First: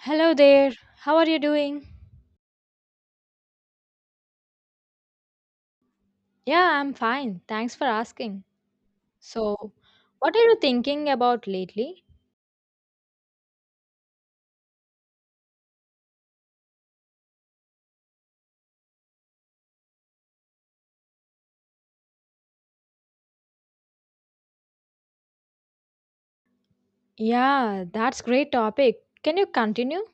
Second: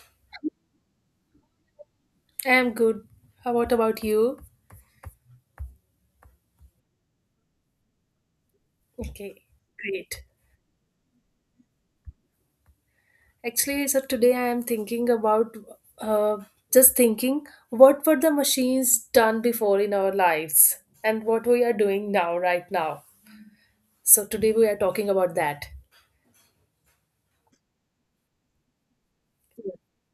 Hello there. How are you doing? I am good. How what about you? Yeah, I'm fine. Thanks for asking. Okay, So, great. what are you thinking about lately? Actually, so today I am thinking about uh, just thinking what were the machines done before in our lives and what we are doing now, right now. So today we are talking about that. Yeah, that's great topic. Can you continue?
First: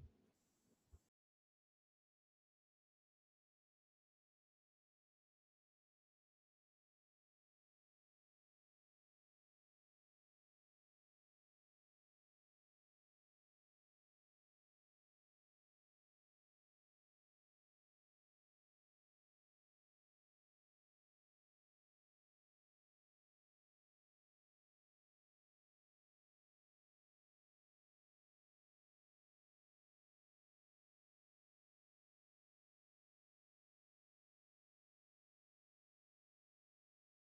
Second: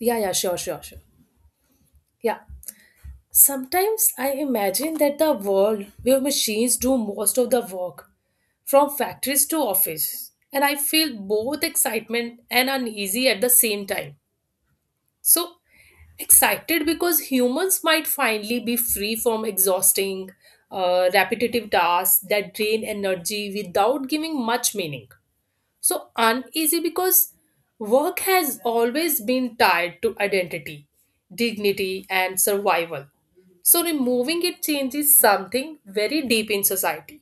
Yeah, yeah, sure, sure, sure. Yeah. Sometimes I imagine that the world where machines do most of the work, from factories to office, and I feel both excitement and uneasy at the same time. So excited because humans might finally be free from exhausting, repetitive tasks that drain energy without giving much meaning. So uneasy because work has always been tied to identity, dignity, and survival. So removing it changes something very deep in society.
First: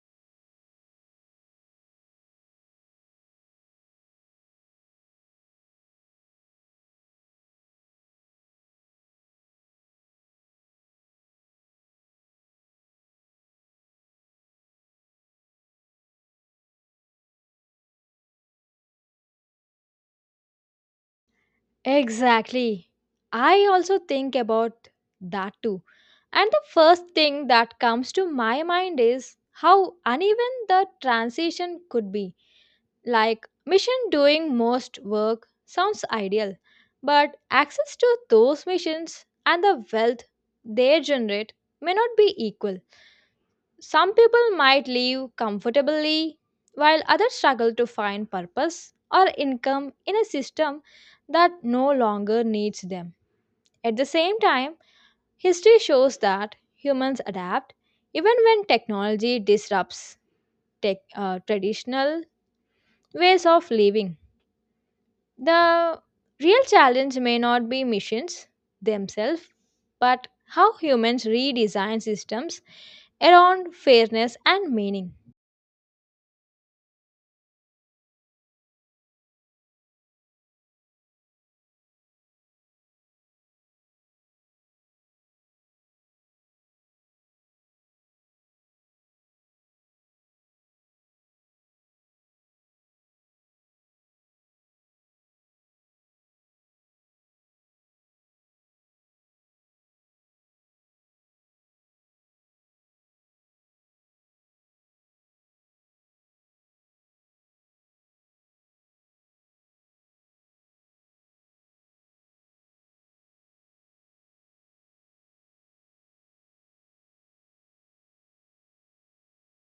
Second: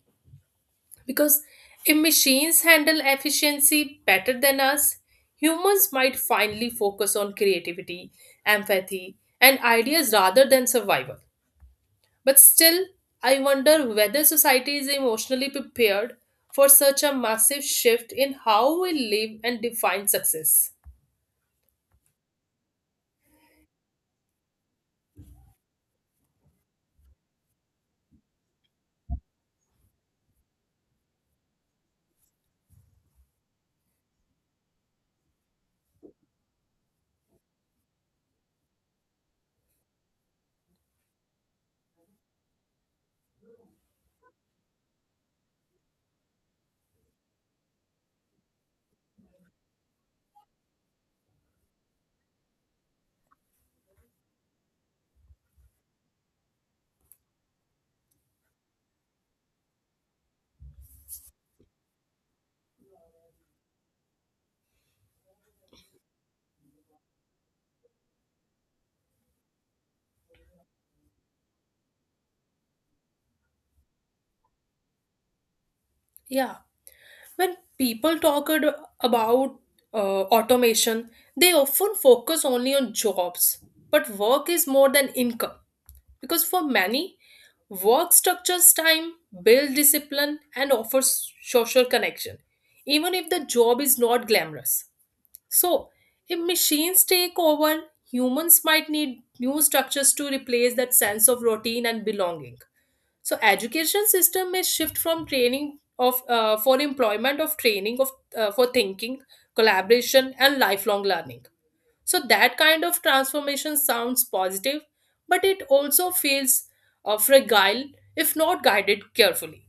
Because if machines handle efficiency better than us, humans might finally focus on creativity, empathy, and ideas rather than survival. But still, I wonder whether society is emotionally prepared for such a massive shift in how we live and define success. Exactly. I also think about that too. And the first thing that comes to my mind is how uneven the transition could be. Like mission doing most work sounds ideal, but access to those missions and the wealth they generate may not be equal. Some people might live comfortably while others struggle to find purpose or income in a system that no longer needs them. At the same time, history shows that humans adapt even when technology disrupts traditional ways of living. The real challenge may not be missions themselves, but how humans redesign systems around fairness and meaning. Yeah. When people about automation, they often focus only on jobs. But work is more than income because for many, work structures time, builds discipline, and offers social connection, even if the job is not glamorous. So, if machines take over, humans might need new structures to replace that sense of routine and belonging. So, education system may shift from training of for employment of training of for thinking, collaboration, and lifelong learning. So that kind of transformation sounds positive, but it also feels fragile if not guided carefully.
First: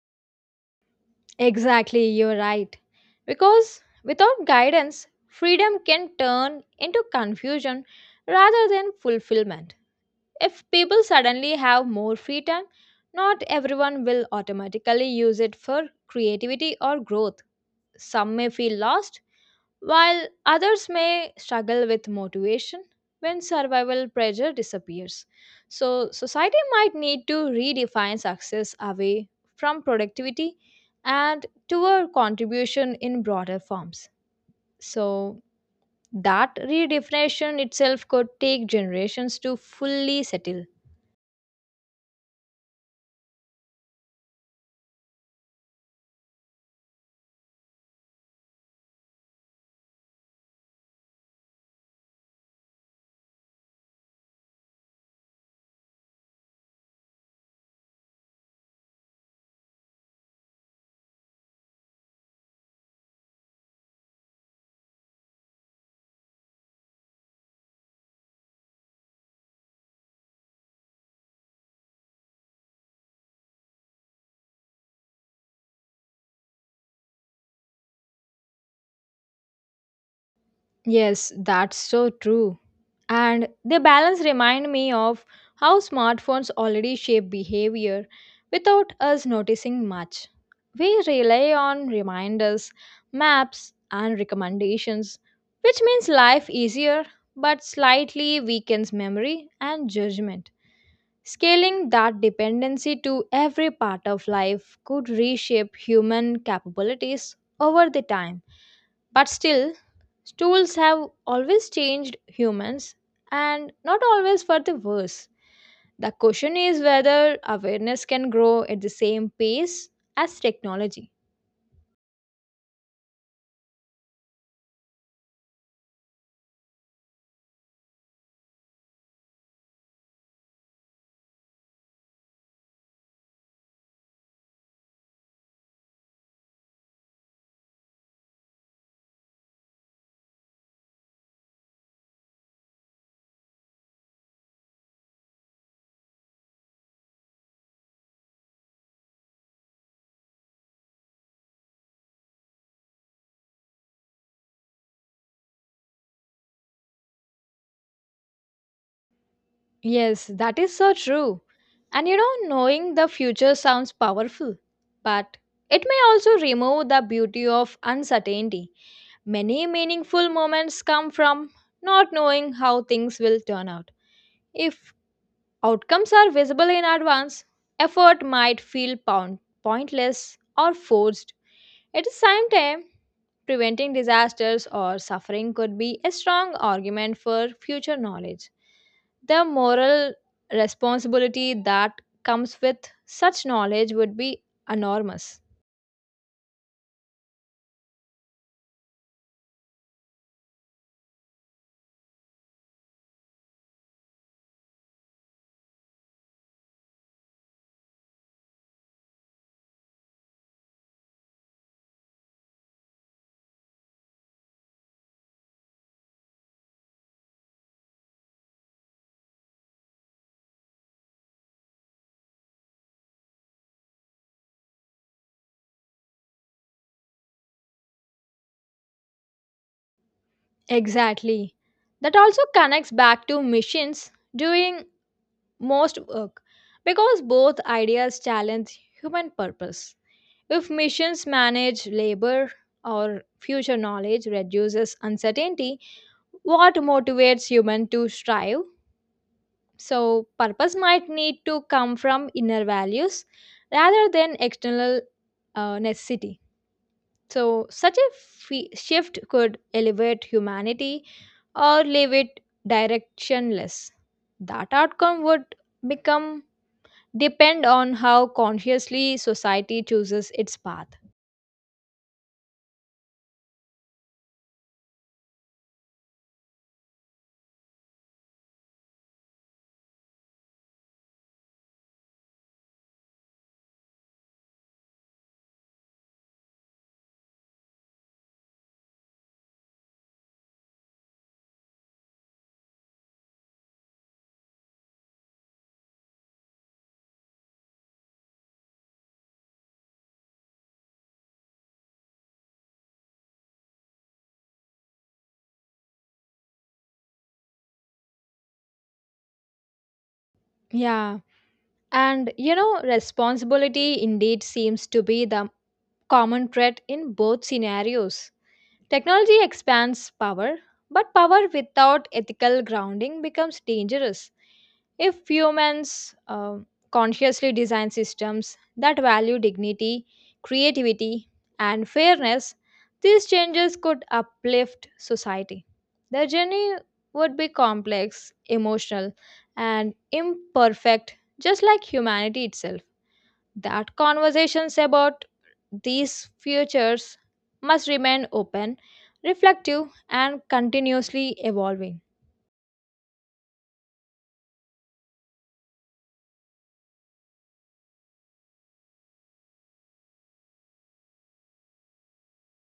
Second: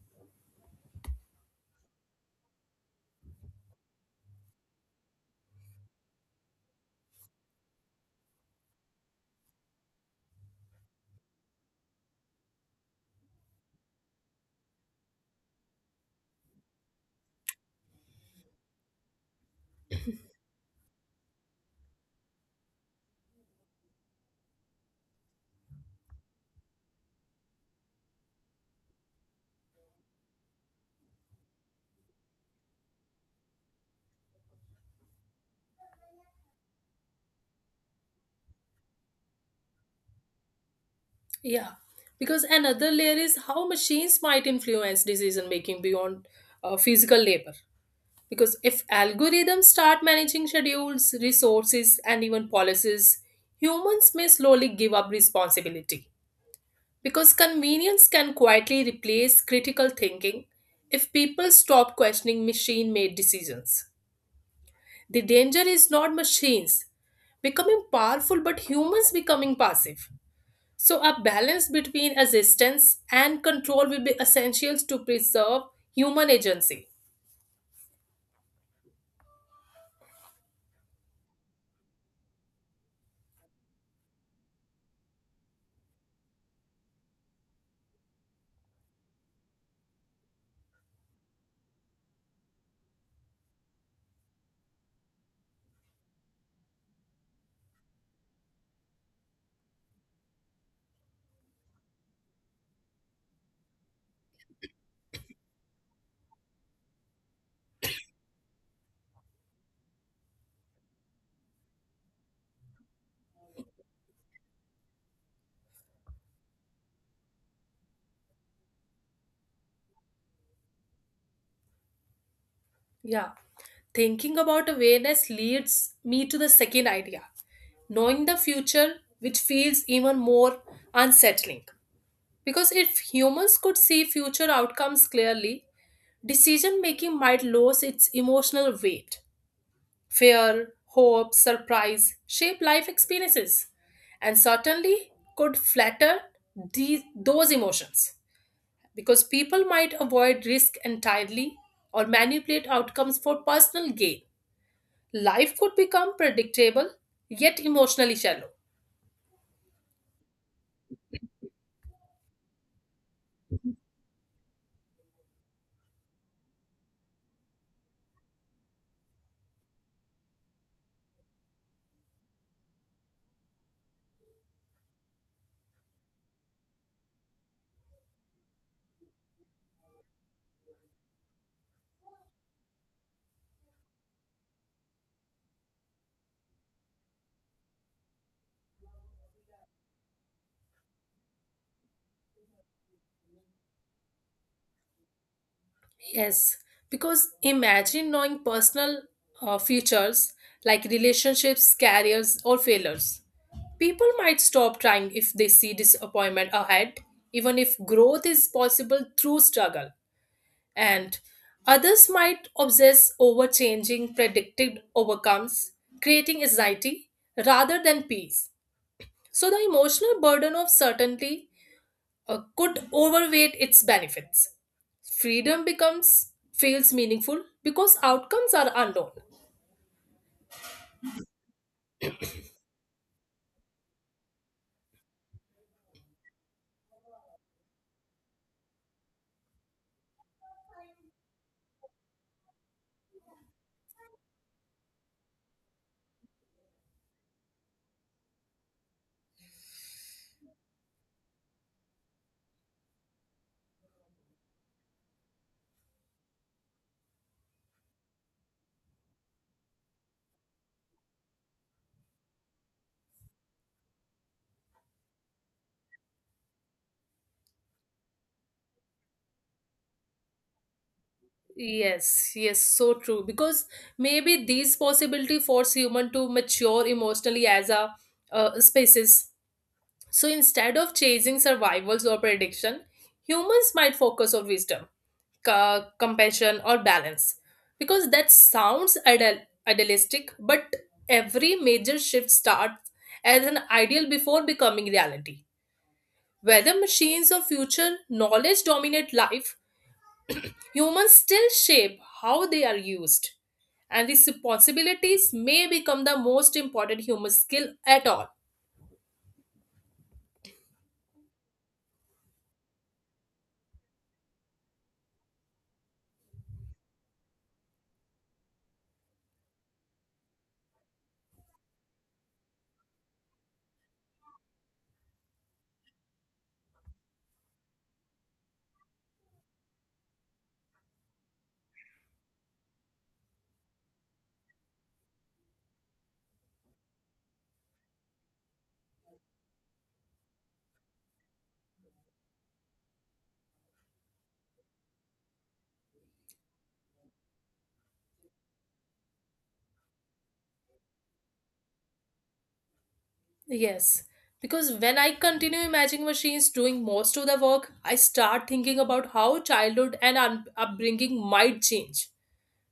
Exactly, you're right. Because without guidance, freedom can turn into confusion rather than fulfillment. If people suddenly have more free time, not everyone will automatically use it for creativity or growth. Some may feel lost while others may struggle with motivation when survival pressure disappears. So, society might need to redefine success away from productivity and toward contribution in broader forms. So, that redefinition itself could take generations to fully settle. Yeah, because another layer is how machines might influence decision making beyond physical labor. Because if algorithms start managing schedules, resources, and even policies, humans may slowly give up responsibility. Because convenience can quietly replace critical thinking if people stop questioning machine made decisions. The danger is not machines becoming powerful, but humans becoming passive. So, a balance between assistance and control will be essential to preserve human agency. Yes, that's so true. And their balance remind me of how smartphones already shape behavior without us noticing much. We rely on reminders, maps, and recommendations, which means life easier but slightly weakens memory and judgment. Scaling that dependency to every part of life could reshape human capabilities over the time. But still, tools have always changed humans and not always for the worse. The question is whether awareness can grow at the same pace as technology. Yeah. Thinking about awareness leads me to the second idea knowing the future, which feels even more unsettling. Because if humans could see future outcomes clearly, decision making might lose its emotional weight. Fear, hope, surprise shape life experiences and certainly could flatter those emotions because people might avoid risk entirely or manipulate outcomes for personal gain. Life could become predictable yet emotionally shallow. Yes, that is so true. And you know, knowing the future sounds powerful, but it may also remove the beauty of uncertainty. Many meaningful moments come from not knowing how things will turn out. If outcomes are visible in advance, effort might feel pointless or forced. At the same time, preventing disasters or suffering could be a strong argument for future knowledge. The moral responsibility that comes with such knowledge would be enormous. Yes, because imagine knowing personal futures like relationships, careers, or failures. People might stop trying if they see disappointment ahead, even if growth is possible through struggle. And others might obsess over changing predicted overcomes, creating anxiety rather than peace. So the emotional burden of certainty could overweight its benefits. Freedom becomes feels meaningful because outcomes are unknown. Exactly. That also connects back to missions doing most work because both ideas challenge human purpose. If missions manage labor or future knowledge reduces uncertainty, what motivates human to strive? So purpose might need to come from inner values rather than external necessity. So shift could elevate humanity or leave it directionless. That outcome would become depend on how consciously society chooses its path. Yes, yes, so true. Because maybe these possibility force human to mature emotionally as a species. So instead of chasing survivals or prediction, humans might focus on wisdom, compassion, or balance. Because that sounds idealistic, but every major shift starts as an ideal before becoming reality. Whether machines or future knowledge dominate life, humans still shape how they are used. And these responsibilities may become the most important human skill at all. Yeah. And you know, responsibility indeed seems to be the common thread in both scenarios. Technology expands power, but power without ethical grounding becomes dangerous. If humans consciously design systems that value dignity, creativity, and fairness, these changes could uplift society. The journey would be complex, emotional, and imperfect, just like humanity itself. That conversations about these futures must remain open, reflective, and continuously evolving. Yes, because when I continue imagining machines doing most of the work, I start thinking about how childhood and upbringing might change.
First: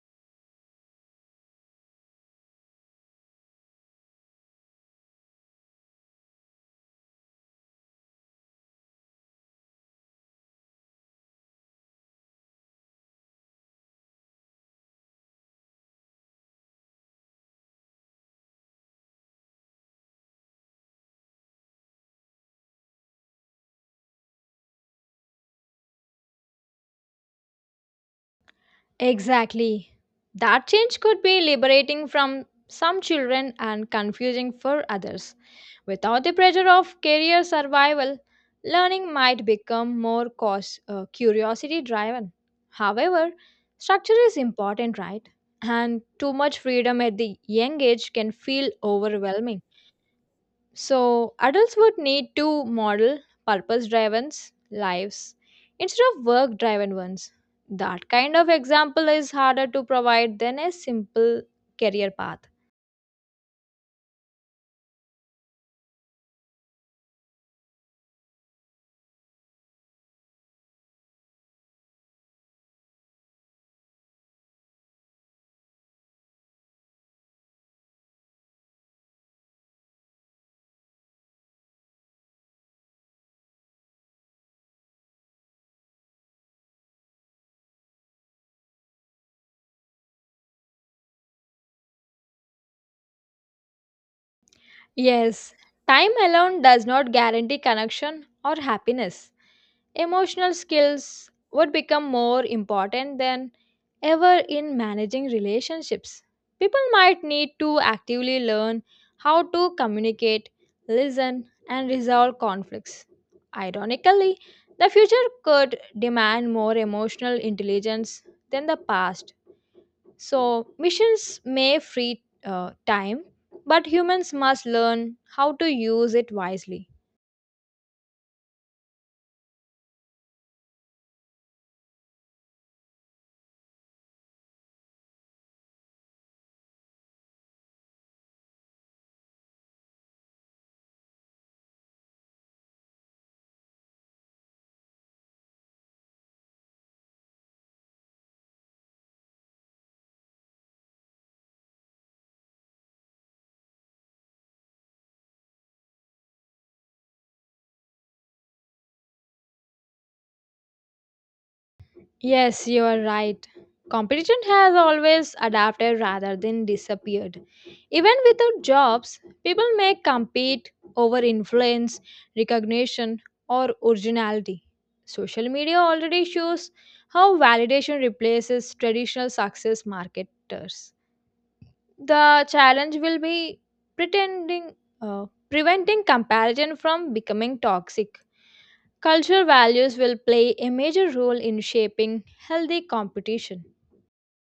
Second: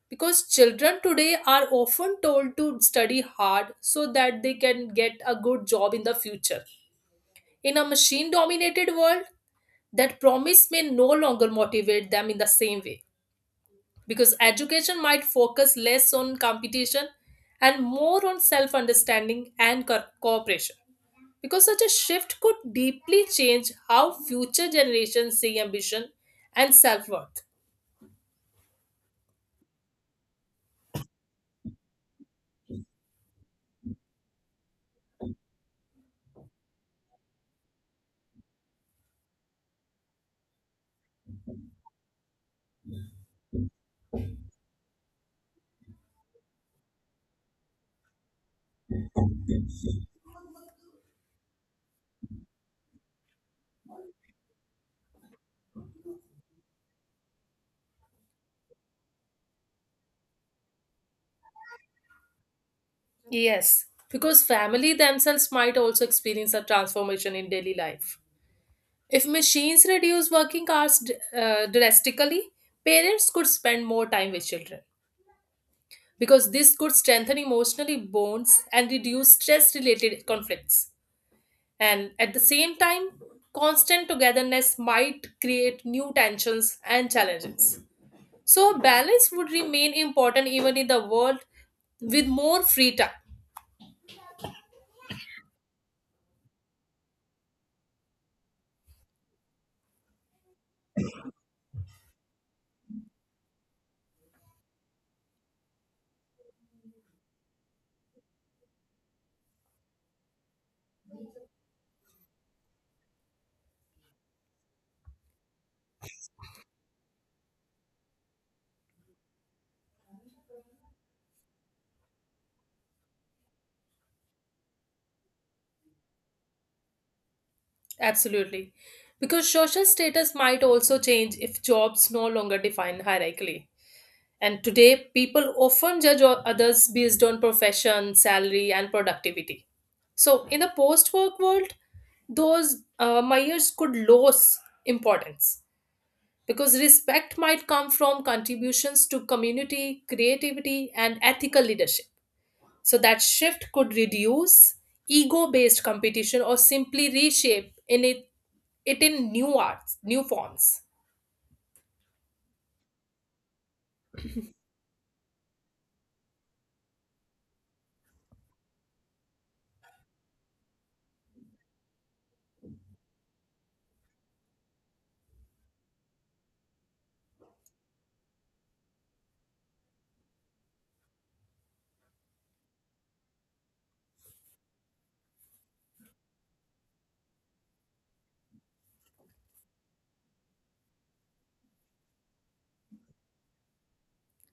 Because children today are often told to study hard so that they can get a good job in the future. In a machine dominated world, that promise may no longer motivate them in the same way. Because education might focus less on competition and more on self understanding and cooperation. Because such a shift could deeply change how future generations see ambition and self worth. Exactly. That change could be liberating from some children and confusing for others. Without the pressure of career survival, learning might become more curiosity driven. However, structure is important, right? And too much freedom at the young age can feel overwhelming. So, adults would need to model purpose driven lives instead of work driven ones. That kind of example is harder to provide than a simple career path. Yes, because family themselves might also experience a transformation in daily life. If machines reduce working hours drastically, parents could spend more time with children because this could strengthen emotionally bonds and reduce stress related conflicts. And at the same time, constant togetherness might create new tensions and challenges. So, balance would remain important even in the world with more free time. Yes, time alone does not guarantee connection or happiness. Emotional skills would become more important than ever in managing relationships. People might need to actively learn how to communicate, listen, and resolve conflicts. Ironically, the future could demand more emotional intelligence than the past. So, missions may free time, but humans must learn how to use it wisely. Absolutely. Because social status might also change if jobs no longer define hierarchically. And today, people often judge others based on profession, salary, and productivity. So, in the post work world, those myers could lose importance because respect might come from contributions to community, creativity, and ethical leadership. So, that shift could reduce ego based competition or simply reshape it in new arts, new forms. Yes, you are right. Competition has always adapted rather than disappeared. Even without jobs, people may compete over influence, recognition, or originality. Social media already shows how validation replaces traditional success marketers. The challenge will be pretending, uh, preventing comparison from becoming toxic. Cultural values will play a major role in shaping healthy competition.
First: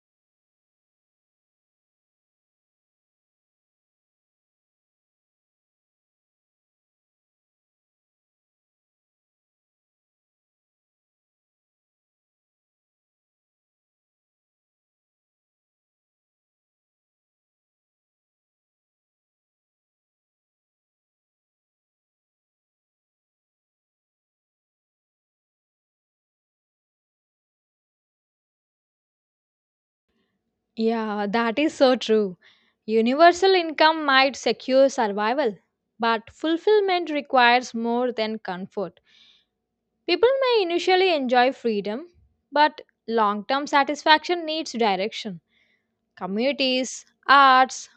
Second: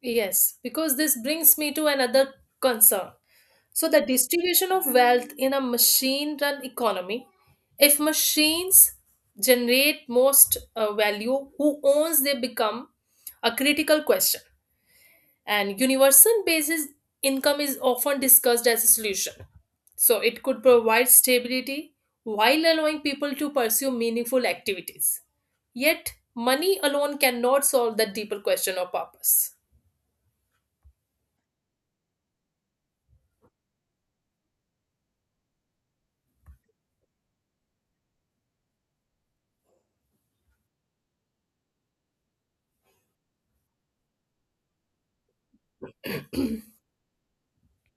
Yes, because this brings me to another concern. So, the distribution of wealth in a machine run economy, if machines generate most value, who owns they become a critical question and universal basis income is often discussed as a solution. So it could provide stability while allowing people to pursue meaningful activities. Yet, money alone cannot solve that deeper question of purpose. Yeah, that is so true. Universal income might secure survival, but fulfillment requires more than comfort. People may initially enjoy freedom, but long term satisfaction needs direction. Communities, arts,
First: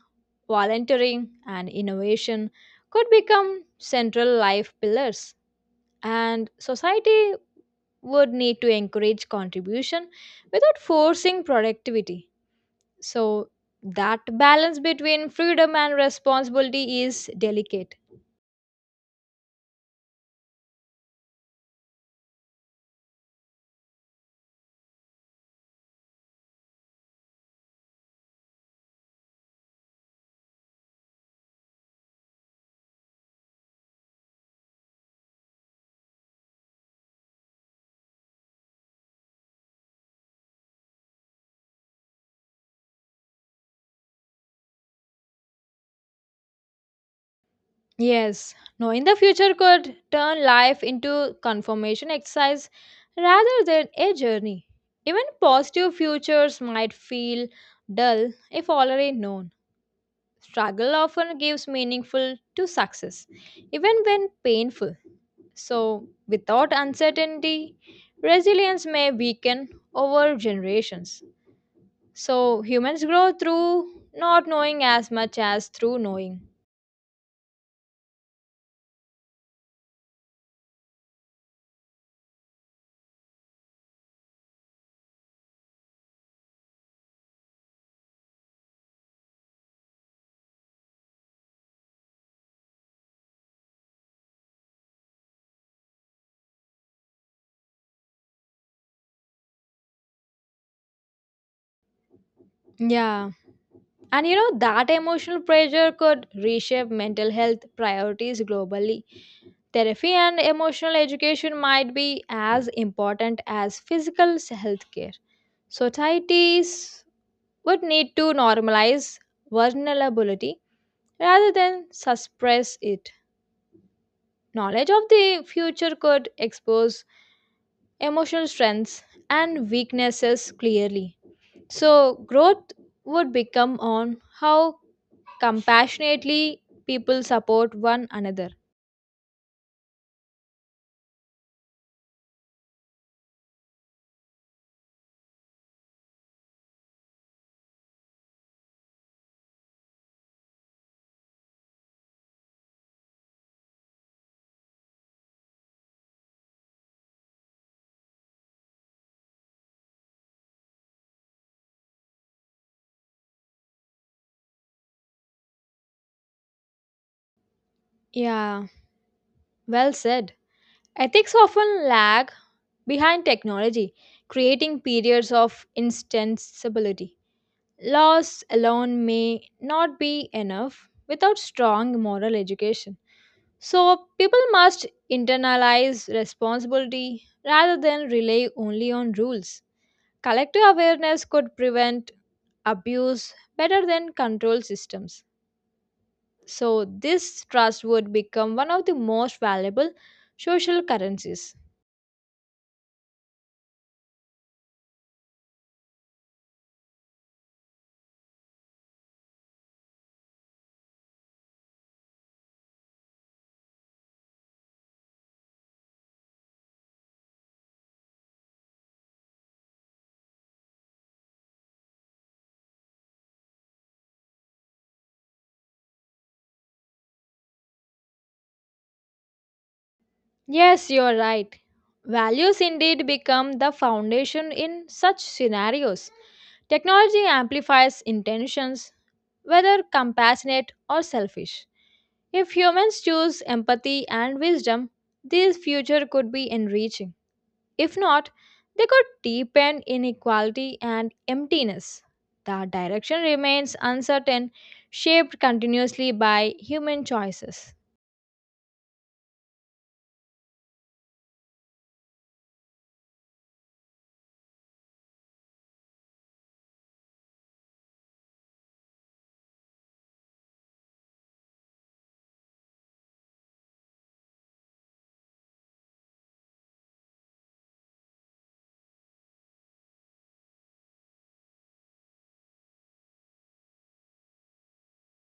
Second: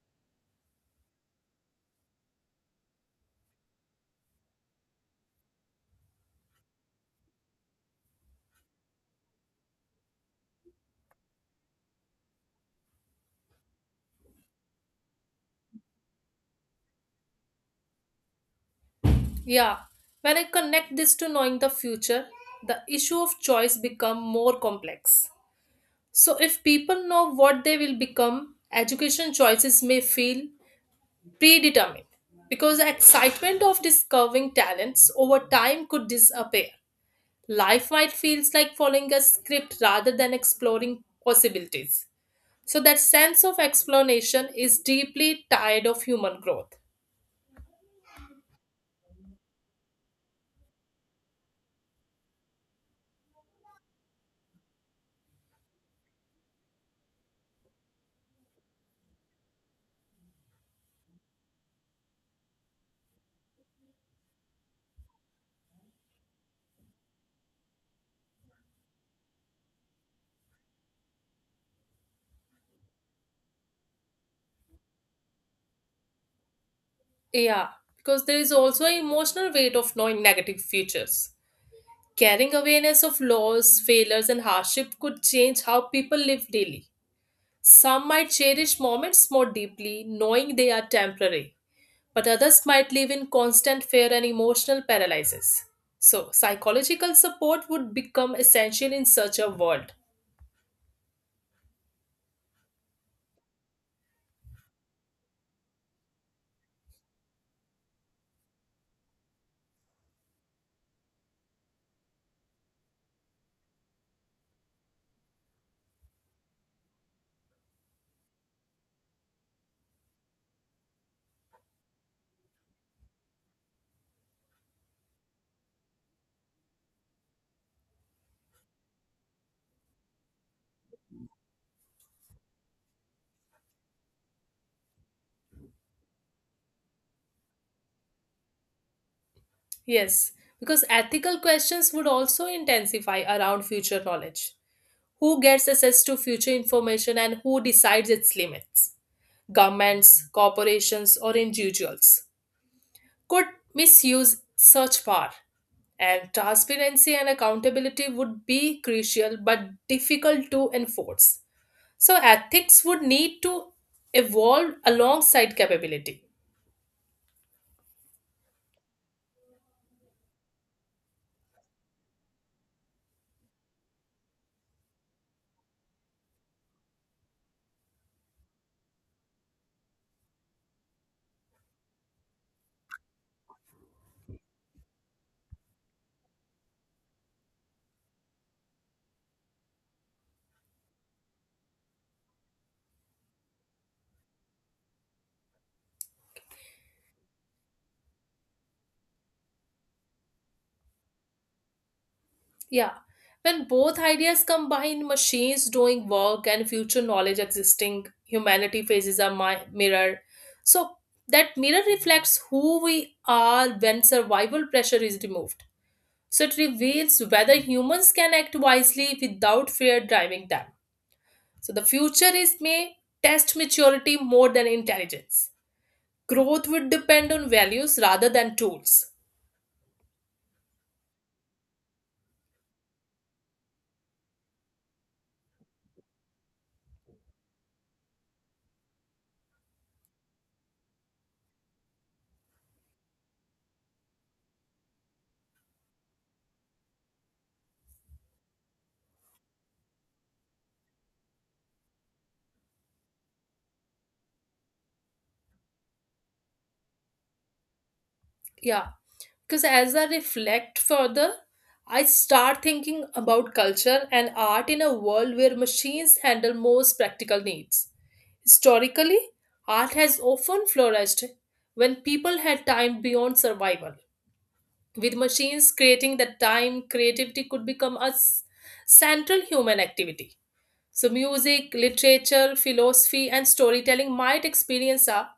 volunteering, and innovation could become central life pillars. And society would need to encourage contribution without forcing productivity. So, that balance between freedom and responsibility is delicate. Yeah, when I connect this to knowing the future, the issue of choice become more complex. So if people know what they will become, education choices may feel predetermined because the excitement of discovering talents over time could disappear. Life might feels like following a script rather than exploring possibilities. So that sense of explanation is deeply tied of human growth. Yes, knowing the future could turn life into confirmation exercise rather than a journey. Even positive futures might feel dull if already known. Struggle often gives meaningful to success, even when painful. So, without uncertainty, resilience may weaken over generations. So, humans grow through not knowing as much as through knowing. Yeah, because there is also an emotional weight of knowing negative futures. Carrying awareness of loss, failures, and hardship could change how people live daily. Some might cherish moments more deeply, knowing they are temporary but others might live in constant fear and emotional paralysis. So, psychological support would become essential in such a world. Yeah. And you know, that emotional pressure could reshape mental health priorities globally. Therapy and emotional education might be as important as physical health care. Societies would need to normalize vulnerability rather than suppress it. Knowledge of the future could expose emotional strengths and weaknesses clearly. So, growth would become on how compassionately people support one another. Yes, because ethical questions would also intensify around future knowledge. Who gets access to future information and who decides its limits? Governments, corporations, or individuals could misuse such power. And transparency and accountability would be crucial but difficult to enforce. So ethics would need to evolve alongside capability. Yeah, well said. Ethics often lag behind technology, creating periods of instability. Laws alone may not be enough without strong moral education. So people must internalize responsibility rather than rely only on rules. Collective awareness could prevent abuse better than control systems. So this trust would become one of the most valuable social currencies. Yeah. When both ideas combine machines doing work and future knowledge existing, humanity faces a mirror. So that mirror reflects who we are when survival pressure is removed. So it reveals whether humans can act wisely without fear driving them. So the future is may test maturity more than intelligence. Growth would depend on values rather than tools. Yes, you're right. Values indeed become the foundation in such scenarios. Technology amplifies intentions, whether compassionate or selfish. If humans choose empathy and wisdom, this future could be enriching. If not, they could deepen inequality and emptiness. The direction remains uncertain, shaped continuously by human choices. Yeah, because as I reflect further, I start thinking about culture and art in a world where machines handle most practical needs. Historically, art has often flourished when people had time beyond survival. With machines creating that time, creativity could become a central human activity. So, music, literature, philosophy, and storytelling might experience a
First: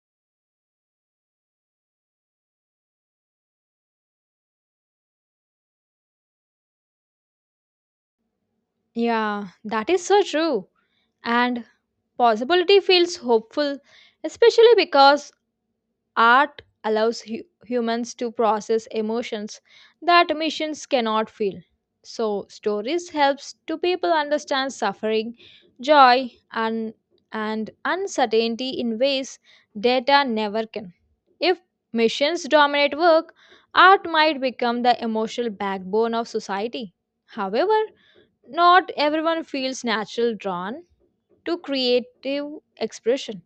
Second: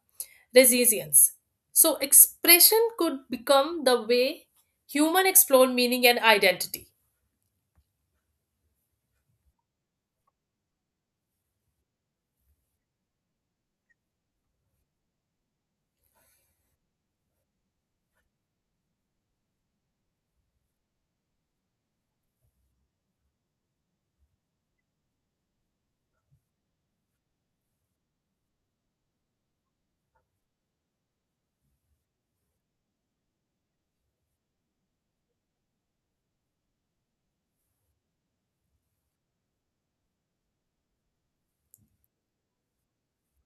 resilience. So, expression could become the way human explore meaning and identity. Yeah, that is so true. And possibility feels hopeful, especially because art allows humans to process emotions that machines cannot feel. So, stories helps to people understand suffering, joy, and uncertainty in ways data never can. If machines dominate work, art might become the emotional backbone of society. However, not everyone feels natural drawn to creative expression.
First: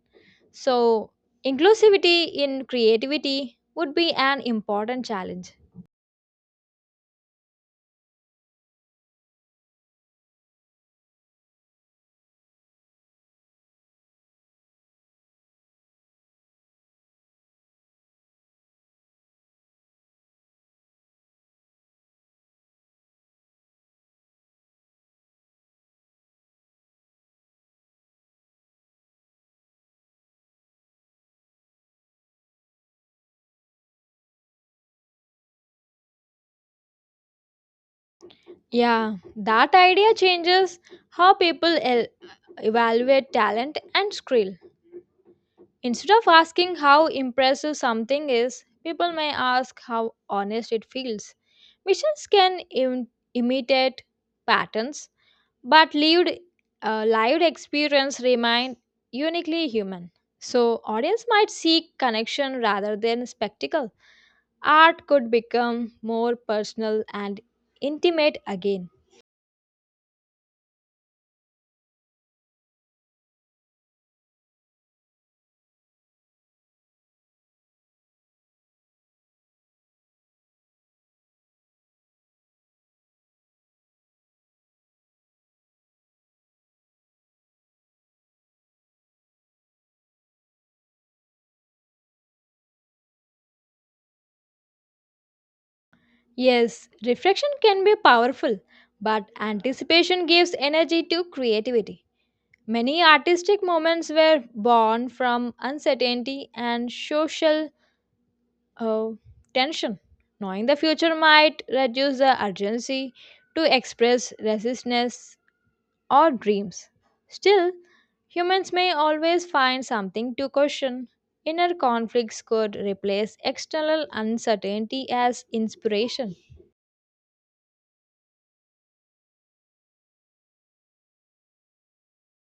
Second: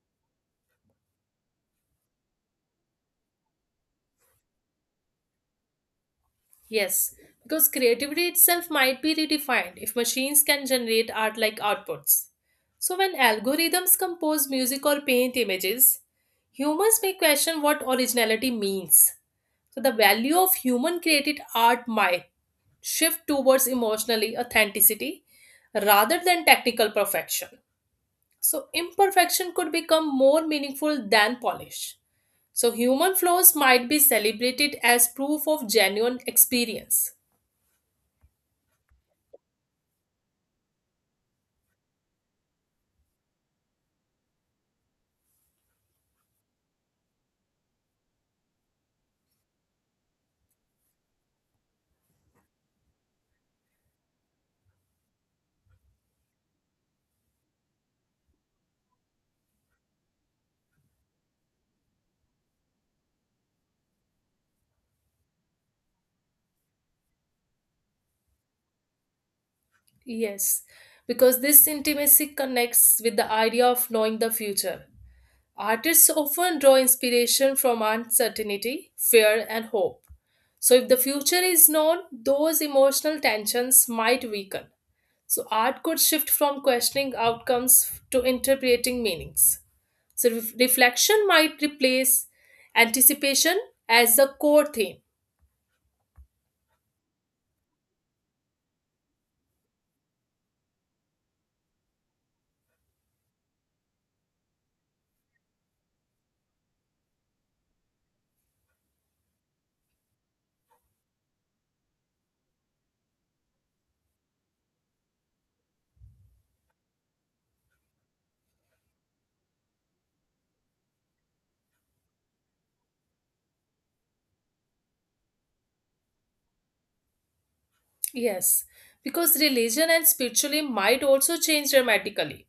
So, inclusivity in creativity would be an important challenge. Yes, because creativity itself might be redefined if machines can generate art like outputs. So, when algorithms compose music or paint images, humans may question what originality means. So, the value of human created art might shift towards emotionally authenticity rather than technical perfection. So imperfection could become more meaningful than polish. So human flaws might be celebrated as proof of genuine experience. Yeah, that idea changes how people evaluate talent and skill. Instead of asking how impressive something is, people may ask how honest it feels. Missions can imitate patterns but lived experience remain uniquely human. So audience might seek connection rather than spectacle. Art could become more personal and intimate again. Yes, because this intimacy connects with the idea of knowing the future. Artists often draw inspiration from uncertainty, fear, and hope. So, if the future is known, those emotional tensions might weaken. So, art could shift from questioning outcomes to interpreting meanings. So reflection might replace anticipation as the core theme. Yes, reflection can be powerful, but anticipation gives energy to creativity. Many artistic moments were born from uncertainty and social uh, tension. Knowing the future might reduce the urgency to express resistance or dreams. Still, humans may always find something to question. Inner conflicts could replace external uncertainty as inspiration. Yes, because religion and spirituality might also change dramatically.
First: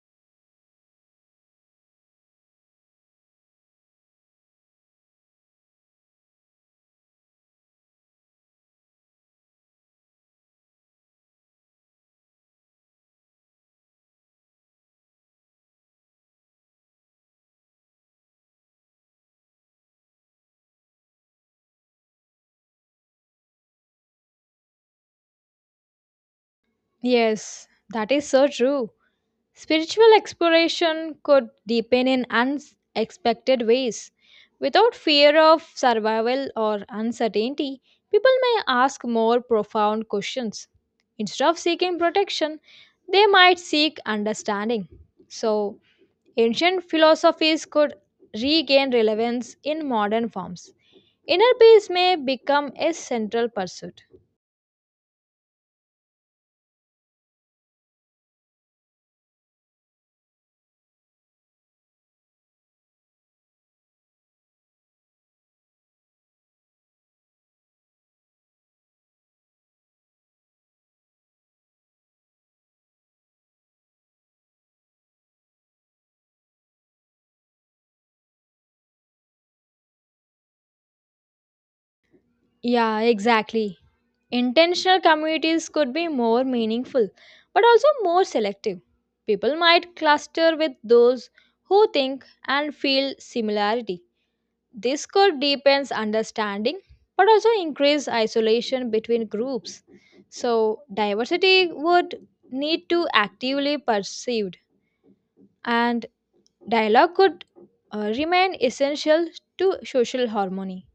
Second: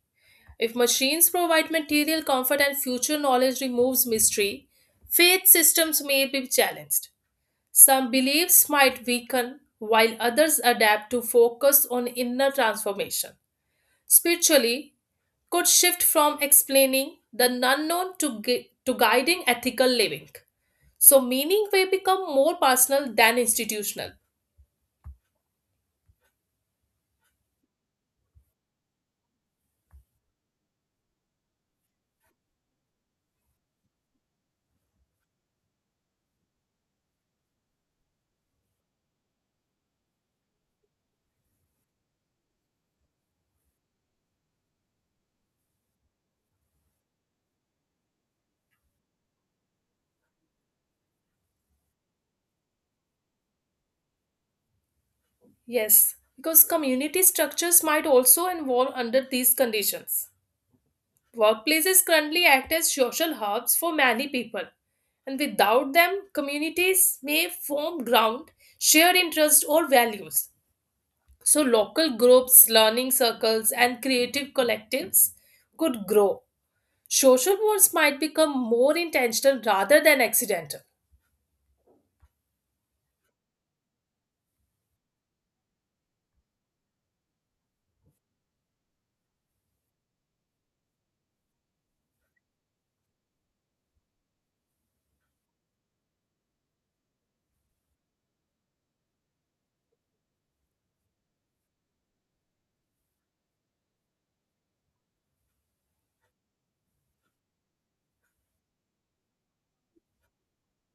If machines provide material comfort and future knowledge removes mystery, faith systems may be challenged. Some beliefs might weaken while others adapt to focus on inner transformation. Spiritually could shift from explaining the unknown to, to guiding ethical living. So, meaning may become more personal than institutional. Yes, that is so true. Spiritual exploration could deepen in unexpected ways. Without fear of survival or uncertainty, people may ask more profound questions. Instead of seeking protection, they might seek understanding. So, ancient philosophies could regain relevance in modern forms. Inner peace may become a central pursuit. Yes, because community structures might also evolve under these conditions. Workplaces currently act as social hubs for many people, and without them, communities may form ground, shared interests, or values. So, local groups, learning circles, and creative collectives could grow. Social bonds might become more intentional rather than accidental. Yeah, exactly. Intentional communities could be more meaningful, but also more selective. People might cluster with those who think and feel similarity. This could deepen understanding but also increase isolation between groups. So, diversity would need to actively perceived and dialogue could remain essential to social harmony.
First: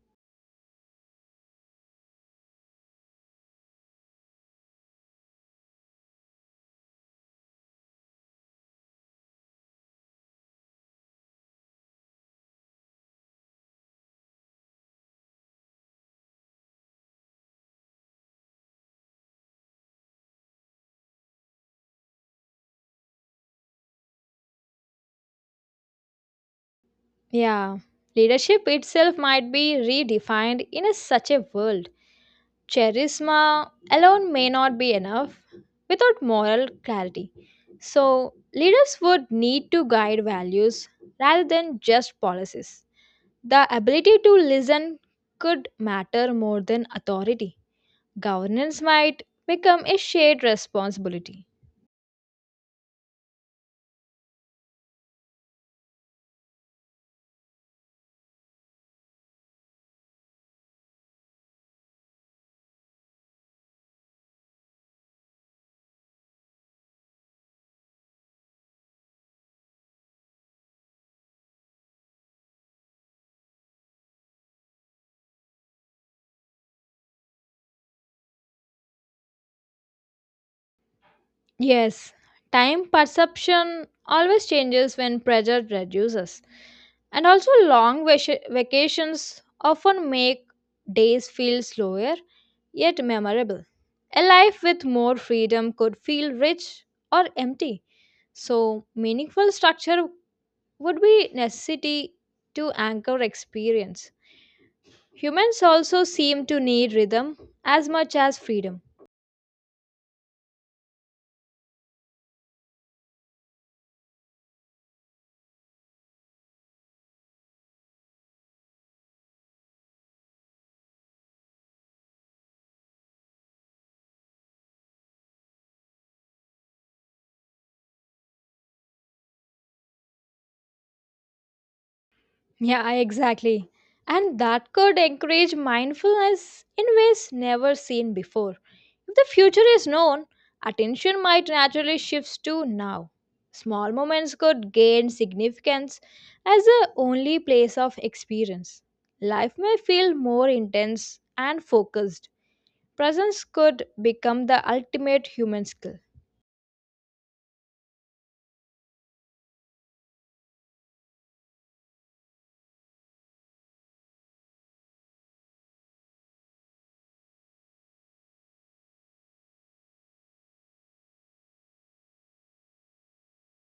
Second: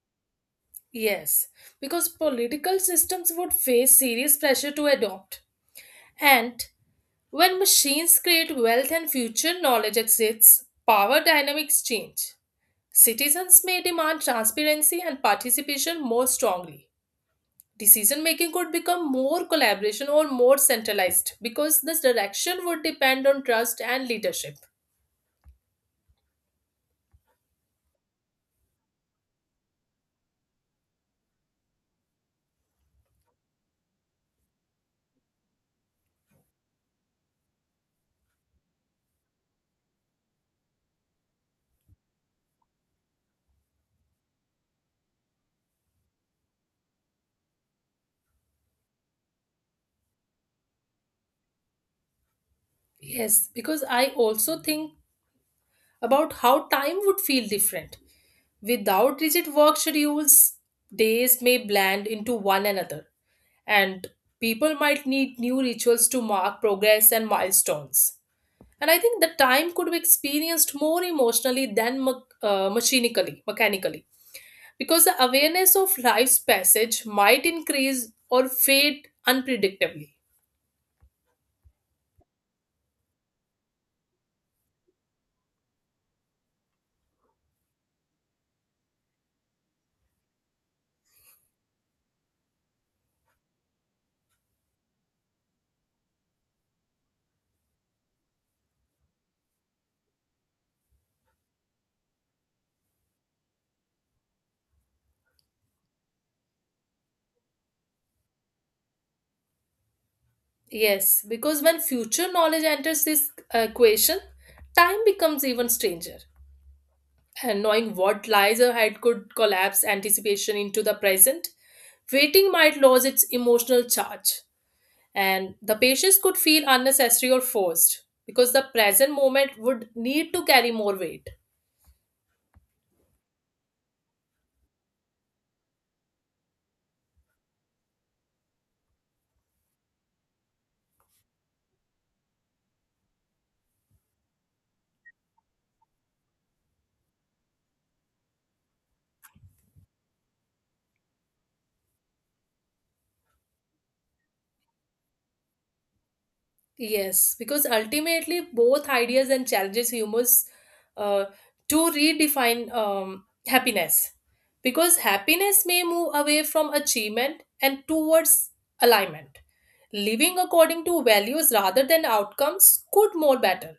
Yes, because political systems would face serious pressure to adopt. And when machines create wealth and future knowledge exists, power dynamics change. Citizens may demand transparency and participation more strongly. Decision making could become more collaboration or more centralized because this direction would depend on trust and leadership. Yeah, leadership itself might be redefined in such a world. Charisma alone may not be enough without moral clarity. So, leaders would need to guide values rather than just policies. The ability to listen could matter more than authority. Governance might become a shared responsibility. Yes, because I also think about how time would feel different. Without rigid work schedules, days may blend into one another, and people might need new rituals to mark progress and milestones. And I think the time could be experienced more emotionally than machinically, mechanically, because the awareness of life's passage might increase or fade unpredictably. Yes, time perception always changes when pressure reduces. And also, long vacations often make days feel slower yet memorable. A life with more freedom could feel rich or empty. So, meaningful structure would be necessity to anchor experience. Humans also seem to need rhythm as much as freedom. Yes, because when future knowledge enters this equation, time becomes even stranger. And knowing what lies ahead could collapse anticipation into the present. Waiting might lose its emotional charge, and the patience could feel unnecessary or forced because the present moment would need to carry more weight. Yeah, exactly. And that could encourage mindfulness in ways never seen before. If the future is known, attention might naturally shift to now. Small moments could gain significance as the only place of experience. Life may feel more intense and focused. Presence could become the ultimate human skill. Yes, because ultimately both ideas and challenges humans uh, to redefine happiness. Because happiness may move away from achievement and towards alignment. Living according to values rather than outcomes could more better.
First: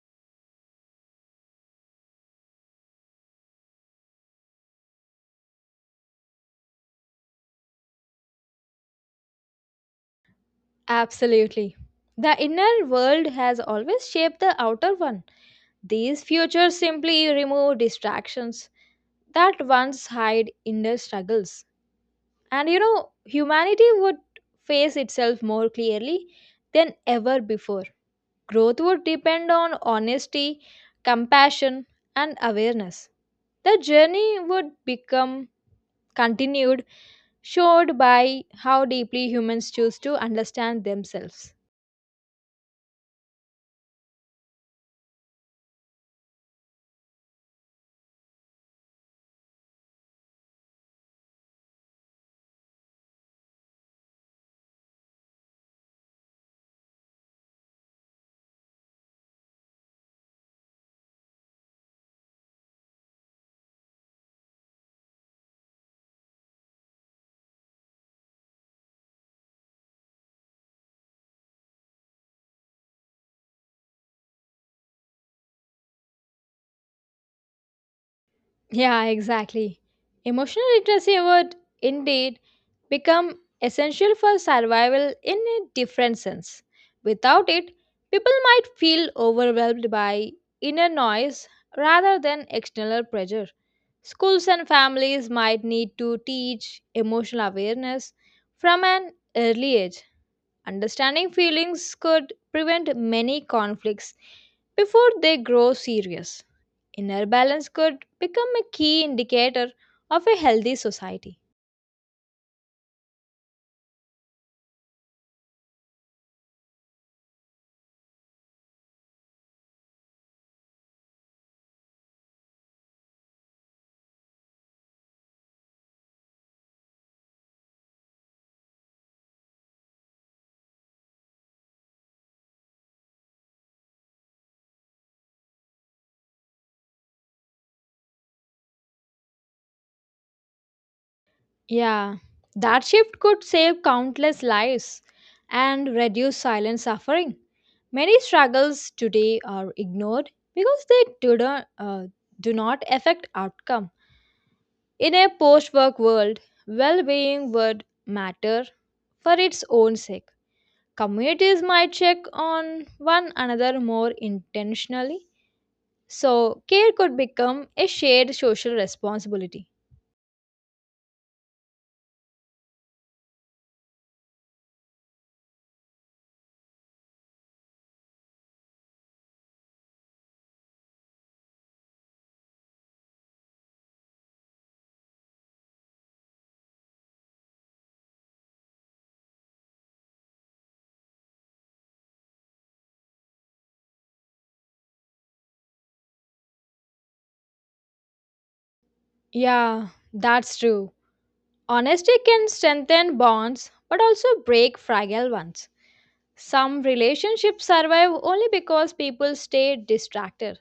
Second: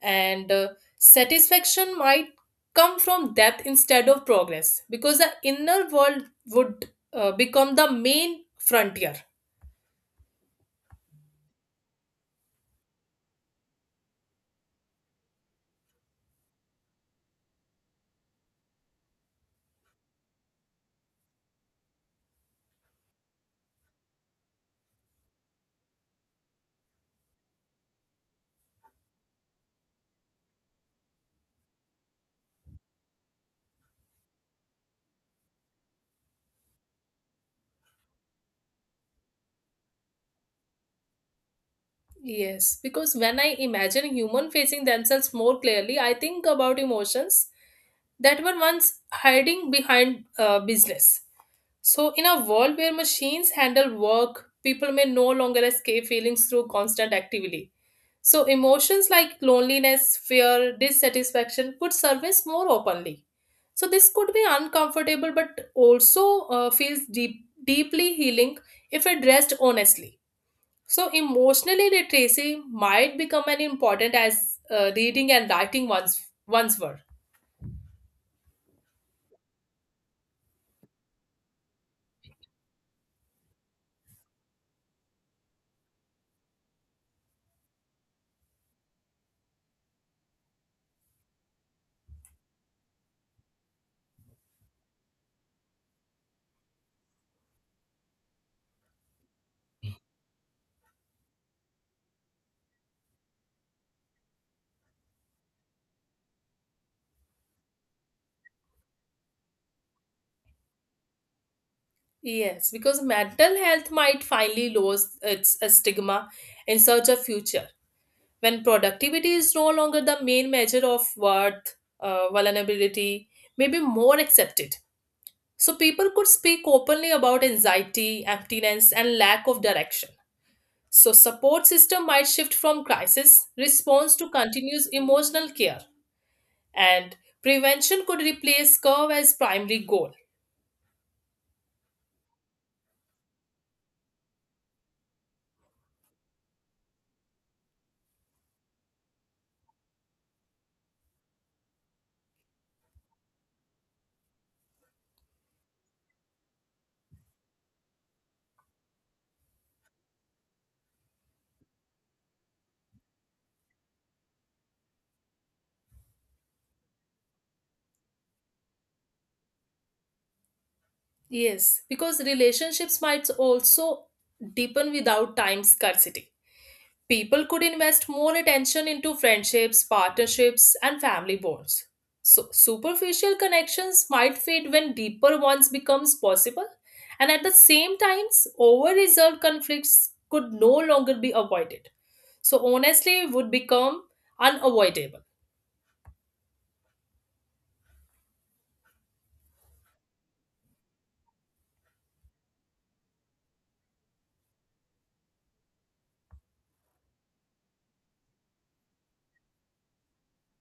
And satisfaction might come from depth instead of progress because the inner world would become the main frontier. Absolutely. The inner world has always shaped the outer one. These futures simply remove distractions that once hide inner struggles. And you know, humanity would face itself more clearly than ever before. Growth would depend on honesty, compassion, and awareness. The journey would become continued, showed by how deeply humans choose to understand themselves. Yes, because when I imagine human facing themselves more clearly, I think about emotions that were once hiding behind business. So, in a world where machines handle work, people may no longer escape feelings through constant activity. So, emotions like loneliness, fear, dissatisfaction could surface more openly. So, this could be uncomfortable but also feels deeply healing if addressed honestly. So, emotional literacy might become an important as reading and writing once were. Yeah, exactly. Emotional literacy would indeed become essential for survival in a different sense. Without it, people might feel overwhelmed by inner noise rather than external pressure. Schools and families might need to teach emotional awareness from an early age. Understanding feelings could prevent many conflicts before they grow serious. Inner balance could become a key indicator of a healthy society. Yes, because mental health might finally lose its stigma in search of future when productivity is no longer the main measure of worth, vulnerability may be more accepted. So people could speak openly about anxiety, emptiness, and lack of direction. So support system might shift from crisis response to continuous emotional care. And prevention could replace curve as primary goal. Yeah, that shift could save countless lives and reduce silent suffering. Many struggles today are ignored because they do not affect outcome. In a post work world, well being would matter for its own sake. Communities might check on one another more intentionally, so care could become a shared social responsibility. Yes, because relationships might also deepen without time scarcity. People could invest more attention into friendships, partnerships, and family bonds. So superficial connections might fade when deeper ones becomes possible. And at the same times over resolved conflicts could no longer be avoided. So honestly would become unavoidable. Yeah, that's true. Honesty can strengthen bonds but also break fragile ones. Some relationships survive only because people stay distracted.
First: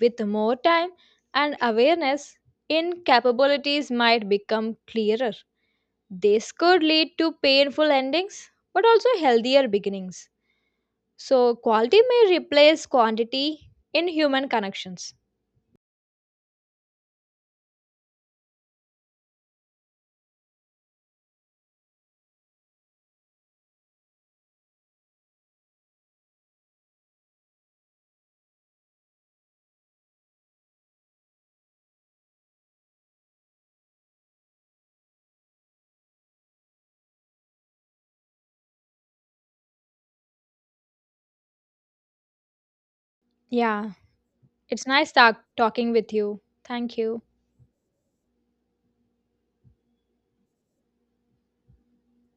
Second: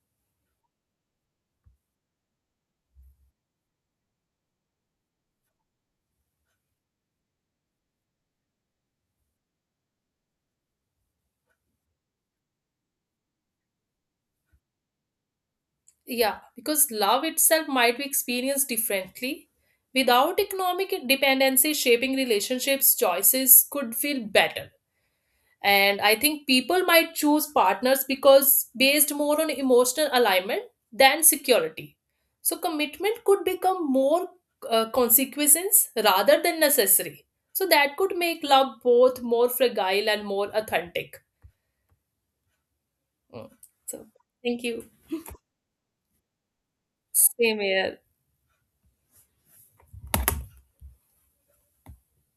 With more time and awareness, incapabilities might become clearer. This could lead to painful endings, but also healthier beginnings. So, quality may replace quantity in human connections. Yeah, because love itself might be experienced differently. Without economic dependency, shaping relationships, choices could feel better. And I think people might choose partners because based more on emotional alignment than security. So commitment could become more consequences rather than necessary. So that could make love both more fragile and more authentic. Mm. Yeah, So thank you. it's nice talking with you. Thank you. Same here.